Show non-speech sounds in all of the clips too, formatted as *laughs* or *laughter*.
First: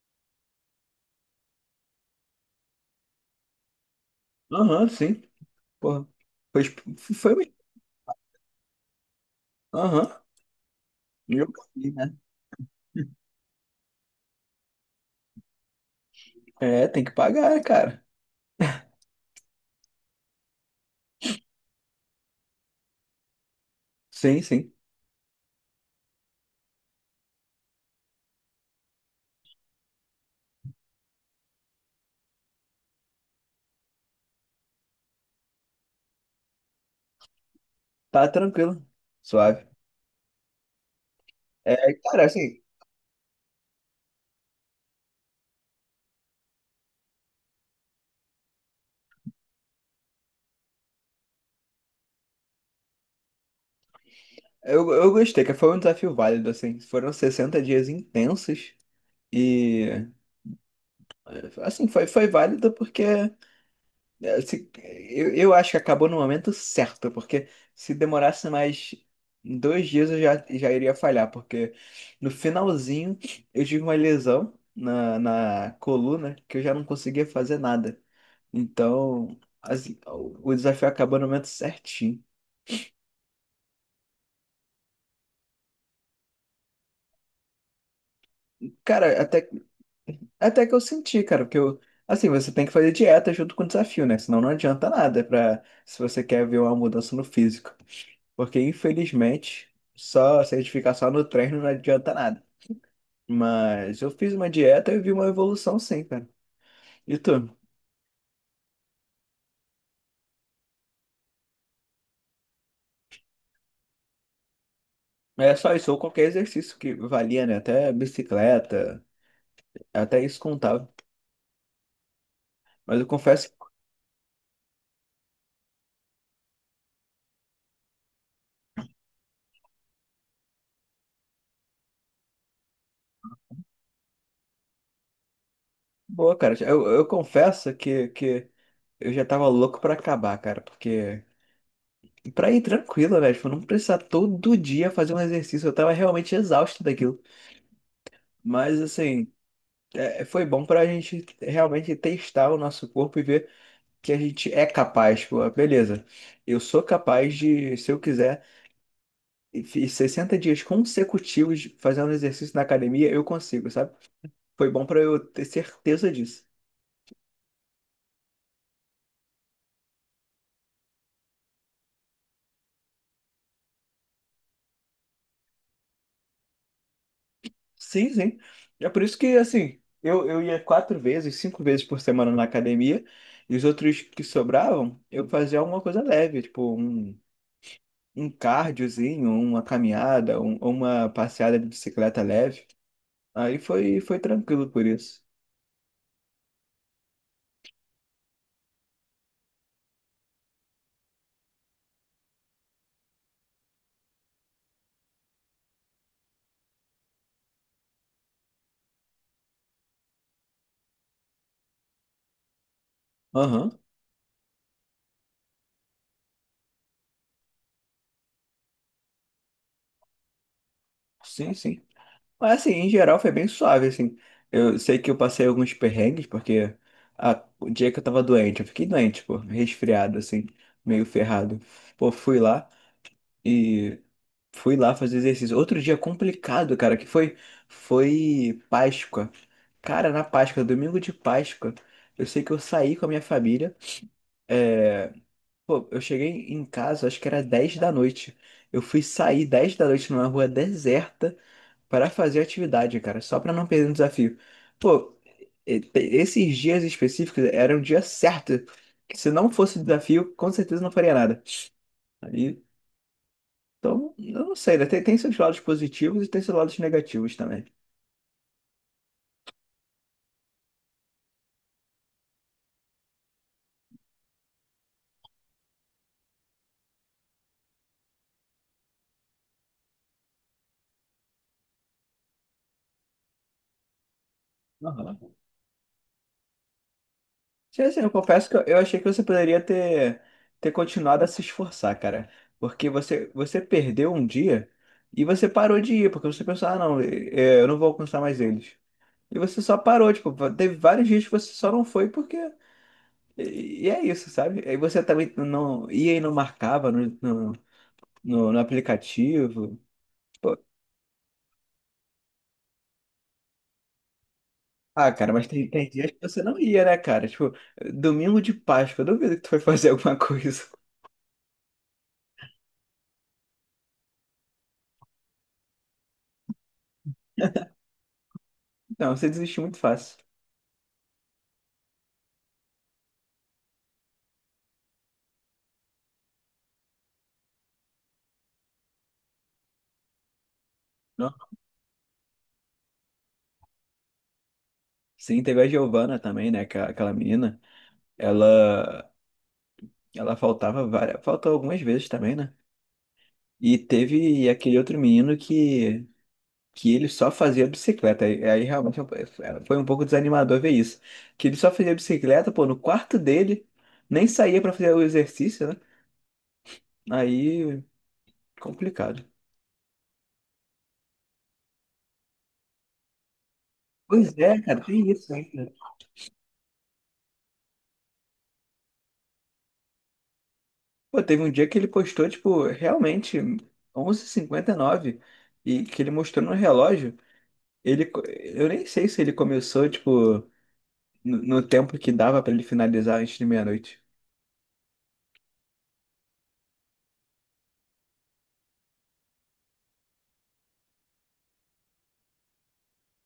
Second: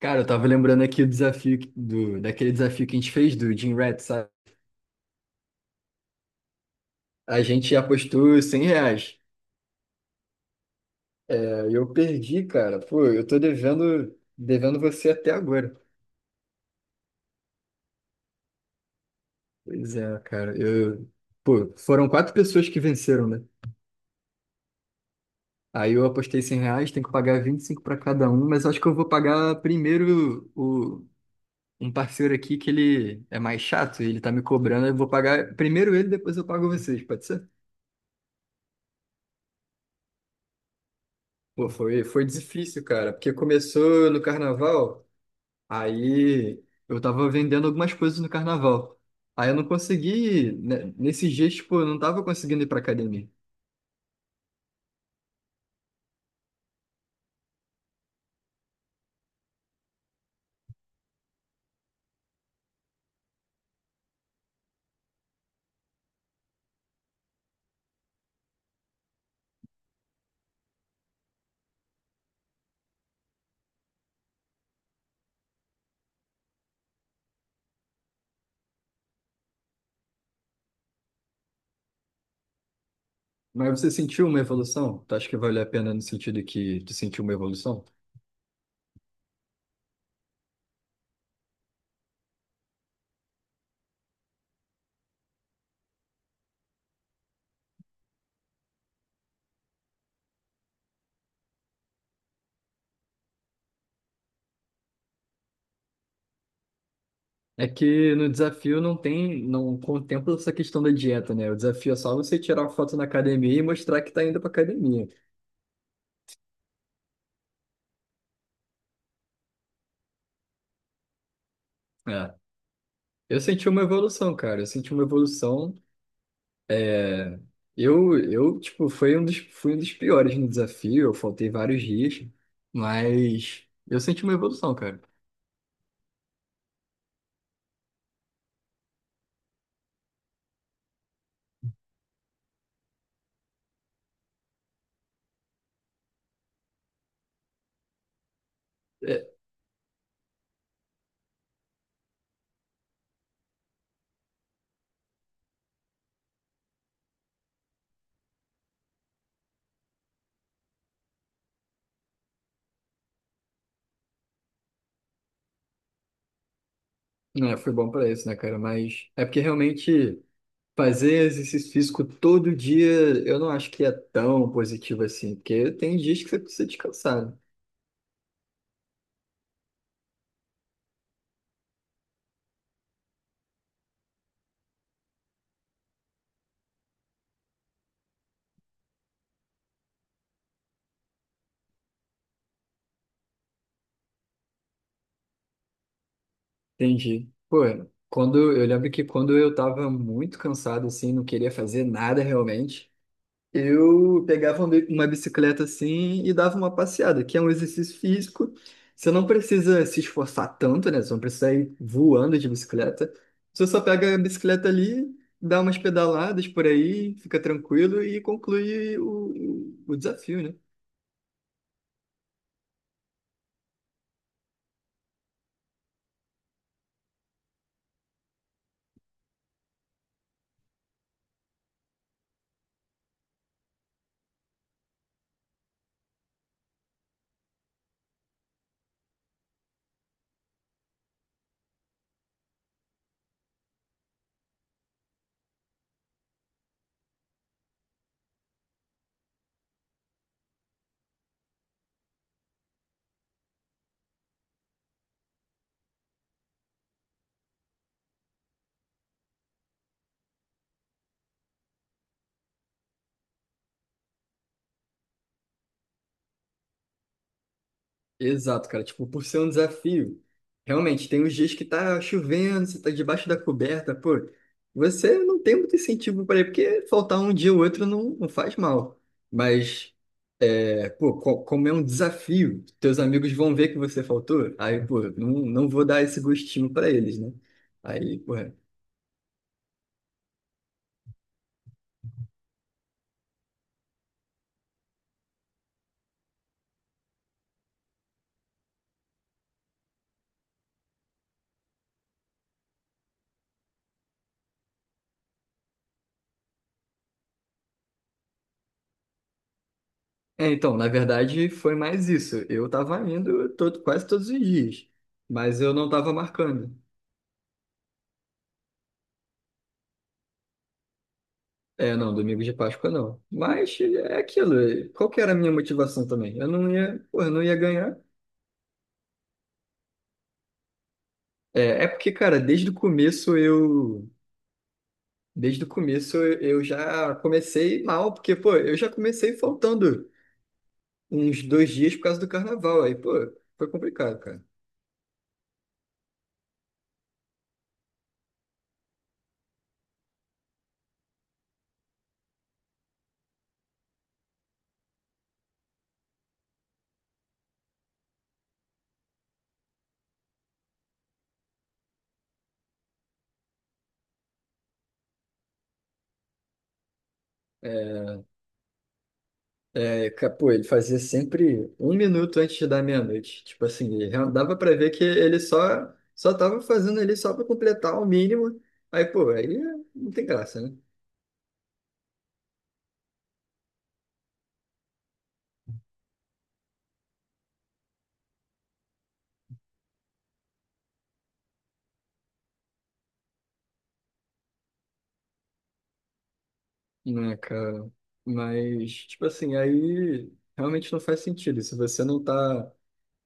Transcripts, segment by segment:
Cara, eu tava lembrando aqui do desafio daquele desafio que a gente fez do Jim Rat, sabe? Aham, sim. Porra. Foi, foi A mesmo. gente apostou R$ 100. Aham. É, Eu e paguei, eu né? perdi, cara. Pô, *laughs* eu tô devendo você até agora. É, tem que pagar, cara. Pois é, cara. Pô, foram 4 pessoas que venceram, né? Sim, sim. Aí eu apostei R$ 100, tenho que pagar 25 para cada um, mas acho que eu vou pagar primeiro um parceiro aqui que ele é mais chato, ele tá me cobrando, eu vou pagar primeiro ele, depois eu pago vocês, pode ser? Tá tranquilo. Suave. Pô, É, foi, cara, foi assim, difícil, cara, porque começou no carnaval, aí eu tava vendendo algumas coisas no carnaval. Aí eu não consegui, né, nesses dias, tipo, eu não tava conseguindo ir pra academia. eu gostei, que foi um desafio válido, assim. Foram 60 dias intensos e, assim, foi válido porque É, se- eu acho que acabou no momento certo, porque se demorasse mais 2 dias eu já iria falhar, porque no finalzinho eu tive uma lesão na coluna que eu já não conseguia fazer nada. Então, assim, o desafio acabou no momento certinho. Mas você sentiu uma evolução? Tu acha que valeu a pena no sentido que tu sentiu uma evolução? Cara, até que eu senti, cara, porque eu, assim, você tem que fazer dieta junto com o desafio, né? Senão não adianta nada pra, se você quer ver uma mudança no físico. Porque infelizmente, só se a gente ficar só no treino não adianta nada. Mas eu fiz uma dieta e vi uma evolução sim, cara. E tu? É que no desafio não tem, não contempla essa questão da dieta, né? O desafio é só você tirar uma foto na academia e mostrar que tá indo pra academia. É só isso, ou qualquer exercício que valia, né? Até bicicleta, até isso contava. É. Mas eu Eu confesso que, senti uma evolução, cara. Eu senti uma evolução. Eu, tipo, foi um dos, fui um dos piores no desafio, eu faltei vários dias, mas eu senti uma evolução, cara. boa, cara. Eu confesso que eu já tava louco pra acabar, cara. Porque, pra ir tranquilo, né? Tipo, não precisar todo dia fazer um exercício. Eu tava realmente exausto daquilo. Mas, É, assim, é, foi bom pra gente realmente testar o nosso corpo e ver. Que a gente é capaz, pô, beleza. Eu sou capaz de, se eu quiser, e fiz 60 dias consecutivos fazendo exercício na academia, eu consigo, sabe? Foi bom pra eu ter certeza disso. né, foi bom pra isso, né, cara? Mas é porque realmente fazer exercício físico todo dia, eu não acho que é tão positivo assim, porque tem dias que você precisa descansar, né? Sim, sim. É por isso que, assim, eu ia quatro vezes, cinco vezes por semana na academia, e os outros que sobravam, eu fazia alguma coisa leve, tipo um cardiozinho, uma caminhada, uma passeada de bicicleta leve. Aí foi tranquilo por isso. Entendi. Pô, quando, eu lembro que quando eu tava muito cansado, assim, não queria fazer nada realmente, eu pegava uma bicicleta assim e dava uma passeada, que é um exercício físico. Você não precisa se esforçar tanto, né? Você não precisa ir voando de bicicleta. Você Aham. só pega a bicicleta ali, dá umas pedaladas por aí, fica tranquilo e conclui o desafio, né? Sim, sim. Mas assim, em geral foi bem suave, assim. Eu sei que eu passei alguns perrengues, porque o dia que eu tava doente, eu fiquei doente, pô, resfriado, assim, meio ferrado. Pô, fui lá e fui lá fazer exercício. Outro dia complicado, cara, que foi Páscoa. Cara, na Páscoa, domingo de Páscoa, eu sei que eu saí com a minha família. É, pô, eu cheguei em casa, acho que era 10 da noite. Eu fui sair 10 da noite numa rua deserta. Pra fazer atividade, cara, só pra não perder o desafio. Pô, esses dias específicos eram um dia certo, que se não fosse desafio, com certeza não faria nada. Aí, então, eu não sei, né? Tem seus lados positivos e tem seus lados negativos também. Exato, cara. Tipo, por ser um desafio, realmente, tem uns dias que tá chovendo, você tá debaixo da coberta, pô. Você não tem muito incentivo para ir, porque faltar um dia ou outro não, não faz mal. Mas é, pô, como é um desafio, teus amigos vão ver que você faltou, aí, pô, não, Aham. não vou dar esse gostinho pra eles, né? Sim, assim, eu Aí, pô. confesso É, que eu achei que você poderia ter continuado a se esforçar, cara. Porque você perdeu um dia e você parou de ir, porque você pensou, ah, não, eu não vou alcançar mais eles. E você só parou, tipo, teve vários dias que você só não foi porque. E é isso, sabe? Aí você também não ia e não marcava no aplicativo. Pô, então, na verdade, foi mais isso. Eu tava indo todo, quase todos os dias, ah, cara, mas mas tem, eu tem não dias tava que você não marcando. ia, né, cara? Tipo, domingo de Páscoa, eu duvido que tu foi *laughs* fazer alguma coisa. É, não, domingo de Páscoa não. Mas é aquilo, é, qual que era a minha motivação também? Eu não ia, pô, eu não ia ganhar. Não, você desiste muito fácil. É, é porque, cara, desde o começo eu. Desde o começo eu já comecei mal, porque, pô, eu já comecei faltando Não. uns 2 dias por causa do carnaval. Aí, pô, foi complicado, cara. Sim, teve a Giovana também, né? Aquela menina. Ela, ela faltava várias, faltou algumas vezes também, né? E teve aquele outro menino que ele só fazia bicicleta. Aí realmente foi um pouco desanimador ver isso. Que ele só fazia bicicleta, pô, no quarto dele, nem saía pra fazer o exercício, né? Aí, É, complicado. é, pô, ele fazia sempre 1 minuto antes da meia-noite. Tipo assim, Pois dava é, pra cara, ver que tem isso ele ainda. só tava fazendo ali só pra completar o mínimo. Aí, pô, aí não tem graça, né? Pô, teve um dia que ele postou, tipo, realmente, 23:59 e que ele mostrou no relógio. Eu nem sei se ele começou, tipo, no tempo que dava pra ele finalizar antes de meia-noite. Né, cara? Mas, tipo assim, aí realmente não faz sentido. Se você não tá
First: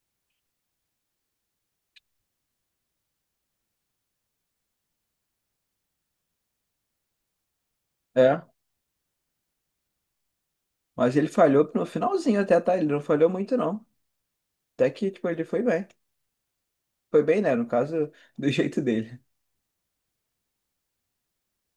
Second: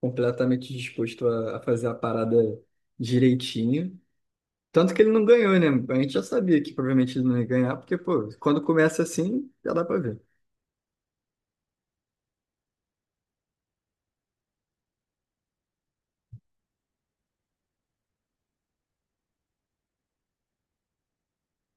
completamente disposto a fazer a parada direitinho. Tanto que ele não ganhou, né? A gente já sabia que provavelmente ele não ia ganhar, porque, pô, É, quando começa assim, já dá pra ver. mas ele falhou no finalzinho até, tá? Ele não falhou muito, não. Até que, tipo, ele foi bem. Foi bem, né? No caso, do *laughs* jeito dele.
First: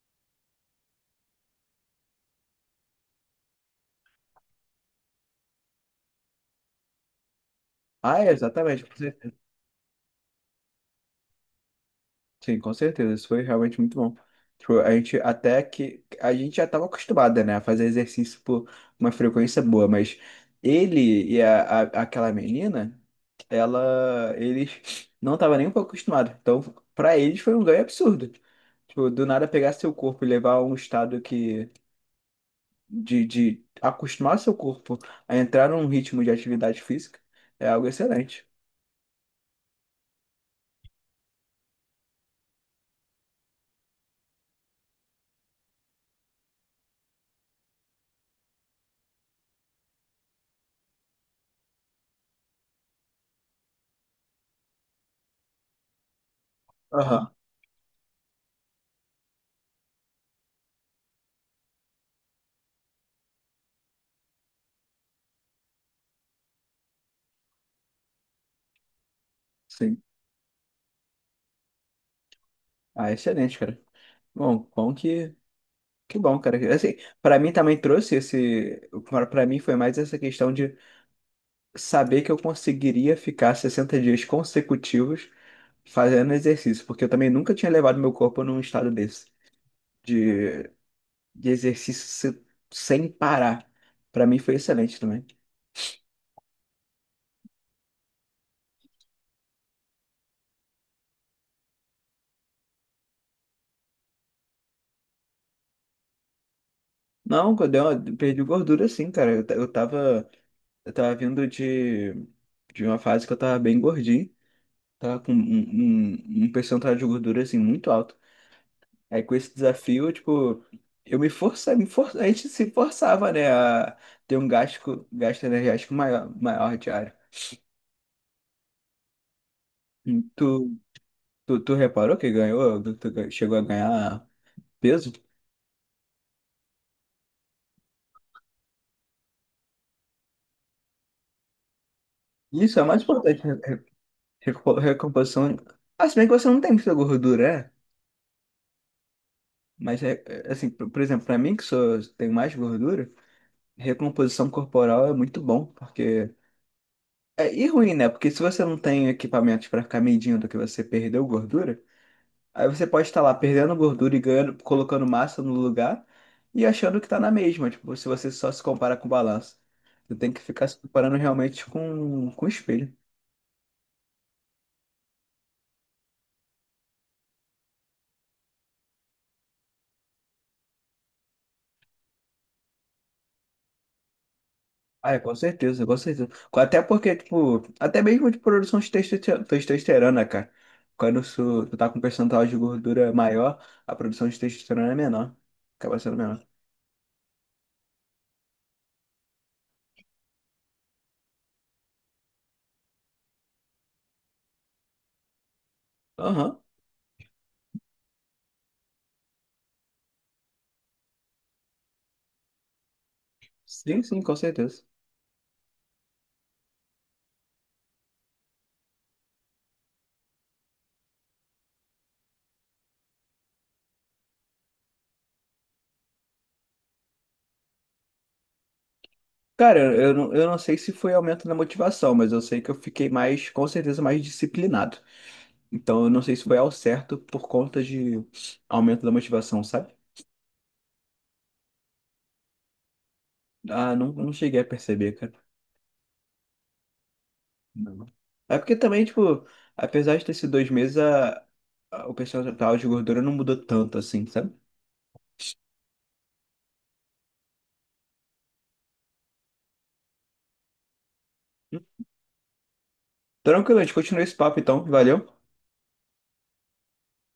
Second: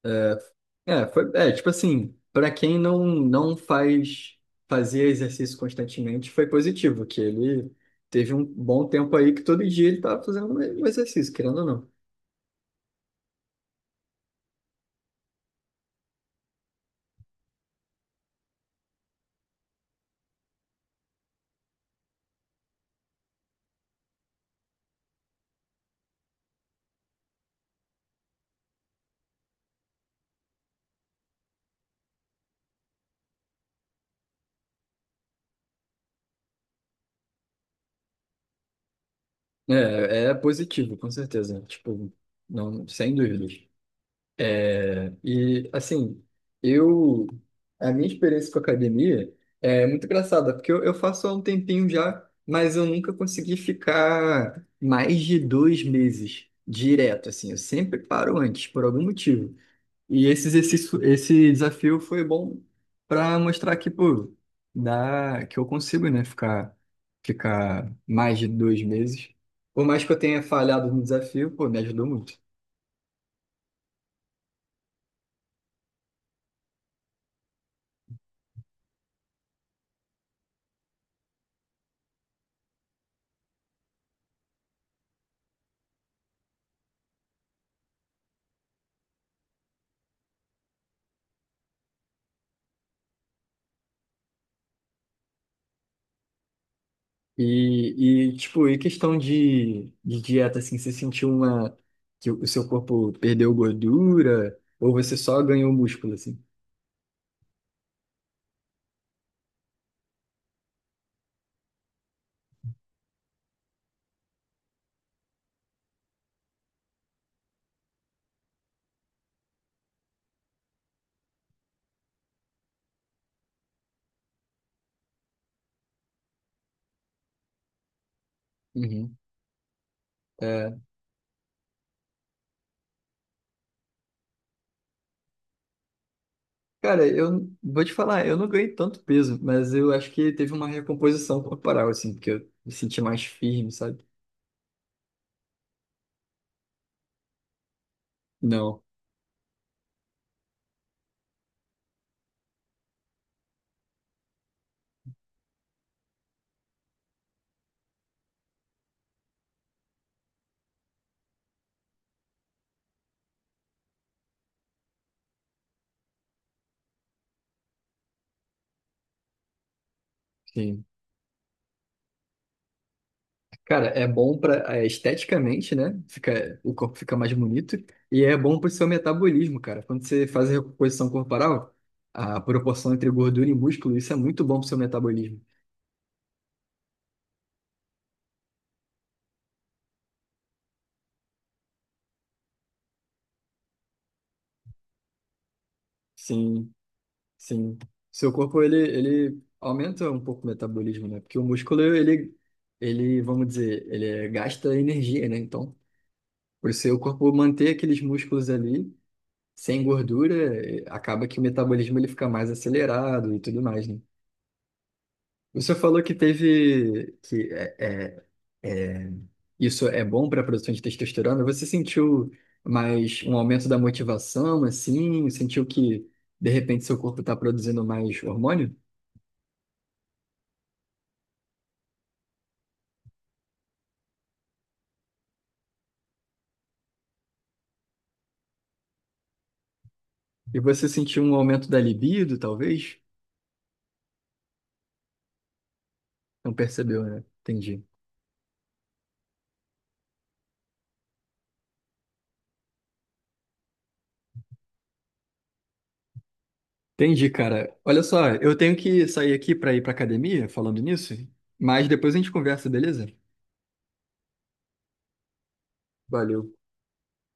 É, é, foi, é, tipo assim, pra quem não fazia exercício constantemente, foi positivo, que ele Ah, é, teve um exatamente, bom com tempo aí certeza. que todo dia ele tava fazendo um exercício, querendo ou não. Sim, com certeza. Isso foi realmente muito bom. Tipo, a gente até que. A gente já estava acostumada, né? A fazer exercício por uma frequência boa, mas ele e aquela menina, ela. Eles não estavam nem um pouco acostumados. Então, pra eles foi um ganho absurdo. Tipo, do nada pegar seu corpo e levar a um estado que. De acostumar seu corpo a entrar num ritmo de atividade física é algo excelente. É, é positivo, com certeza. Tipo, não, sem dúvidas. E, assim, eu... A minha experiência com academia é muito engraçada, porque eu faço há um tempinho já, mas eu nunca consegui ficar mais de 2 meses direto, Aham. assim. Eu sempre paro antes, por algum motivo. E esse exercício, esse desafio foi bom para mostrar que, pô, dá, que eu consigo, né, ficar, ficar mais de 2 meses. Por Sim. mais que eu tenha falhado no desafio, pô, me ajudou muito. Ah, excelente, cara. Bom, bom que bom, cara. Assim, para mim também trouxe esse, para mim foi mais essa questão de saber que eu conseguiria ficar 60 dias consecutivos fazendo exercício, porque eu também nunca tinha levado meu corpo num estado desse de, de exercício se- sem parar. Para mim foi excelente também. E, tipo, e questão de dieta, assim, você sentiu uma, que o seu corpo perdeu gordura ou você só ganhou músculo, assim? Não, quando eu perdi gordura, sim, cara. Eu tava. Eu tava vindo de uma fase que eu tava bem gordinho, tava com um percentual de gordura assim muito alto. Aí com esse desafio, eu, tipo, eu me forçava, a gente se forçava, né, a ter um gasto, gasto energético maior, maior diário. Uhum. E Tu, É, tu, tu reparou que ganhou, chegou a ganhar peso? cara, eu vou te falar, eu não ganhei tanto peso, mas eu acho que teve uma recomposição corporal, assim, porque eu me Isso é o senti mais mais importante, né? firme, sabe? Recomposição. Ah, se bem que você não tem muita gordura, é? Não. Mas, assim, por exemplo, pra mim que tenho mais gordura. Recomposição corporal é muito bom, porque. É, e ruim, né? Porque se você não tem equipamentos para ficar medindo que você perdeu gordura, aí você pode estar lá perdendo gordura e ganhando, colocando massa no lugar e achando que tá na mesma, tipo, se você só se compara com balança. Você tem que ficar se Sim. comparando realmente com o espelho. Cara, é bom para esteticamente, né? Fica, o corpo fica mais bonito e é bom para o seu metabolismo, cara. Quando você faz a recomposição corporal, a proporção entre gordura e músculo, isso é muito bom para o seu Ah, é, com metabolismo. certeza, com certeza. Até porque, tipo, até mesmo de produção de testosterona, cara. Quando tu tá com um percentual de gordura maior, a produção de testosterona é menor. Acaba sendo menor. Sim, sim. Seu corpo ele aumenta um pouco o metabolismo, né? Porque o músculo ele, vamos dizer, gasta energia, né? Então, Aham. o seu corpo manter aqueles músculos ali sem gordura, acaba que o metabolismo ele fica mais acelerado e tudo mais, né? Sim, sim, com certeza. Você falou que teve que é, é, isso é bom para a produção de testosterona. Você sentiu mais um aumento da motivação, assim? Sentiu que de repente seu corpo está produzindo mais hormônio? Cara, eu não, eu não sei se foi aumento na motivação, mas eu sei que eu fiquei mais, com certeza, mais disciplinado. Então, eu não sei se foi ao certo por conta de aumento da motivação, sabe? E você sentiu um aumento da libido, talvez? Ah, não, não cheguei a perceber, cara. Não percebeu, né? Entendi. Não. É porque também, tipo, apesar de ter sido 2 meses, o percentual de gordura não mudou tanto assim, sabe? Entendi, cara. Olha só, eu tenho que sair aqui para ir para academia, falando nisso, mas depois a gente conversa, beleza? Tranquilo, a gente continua esse papo então, valeu? Valeu.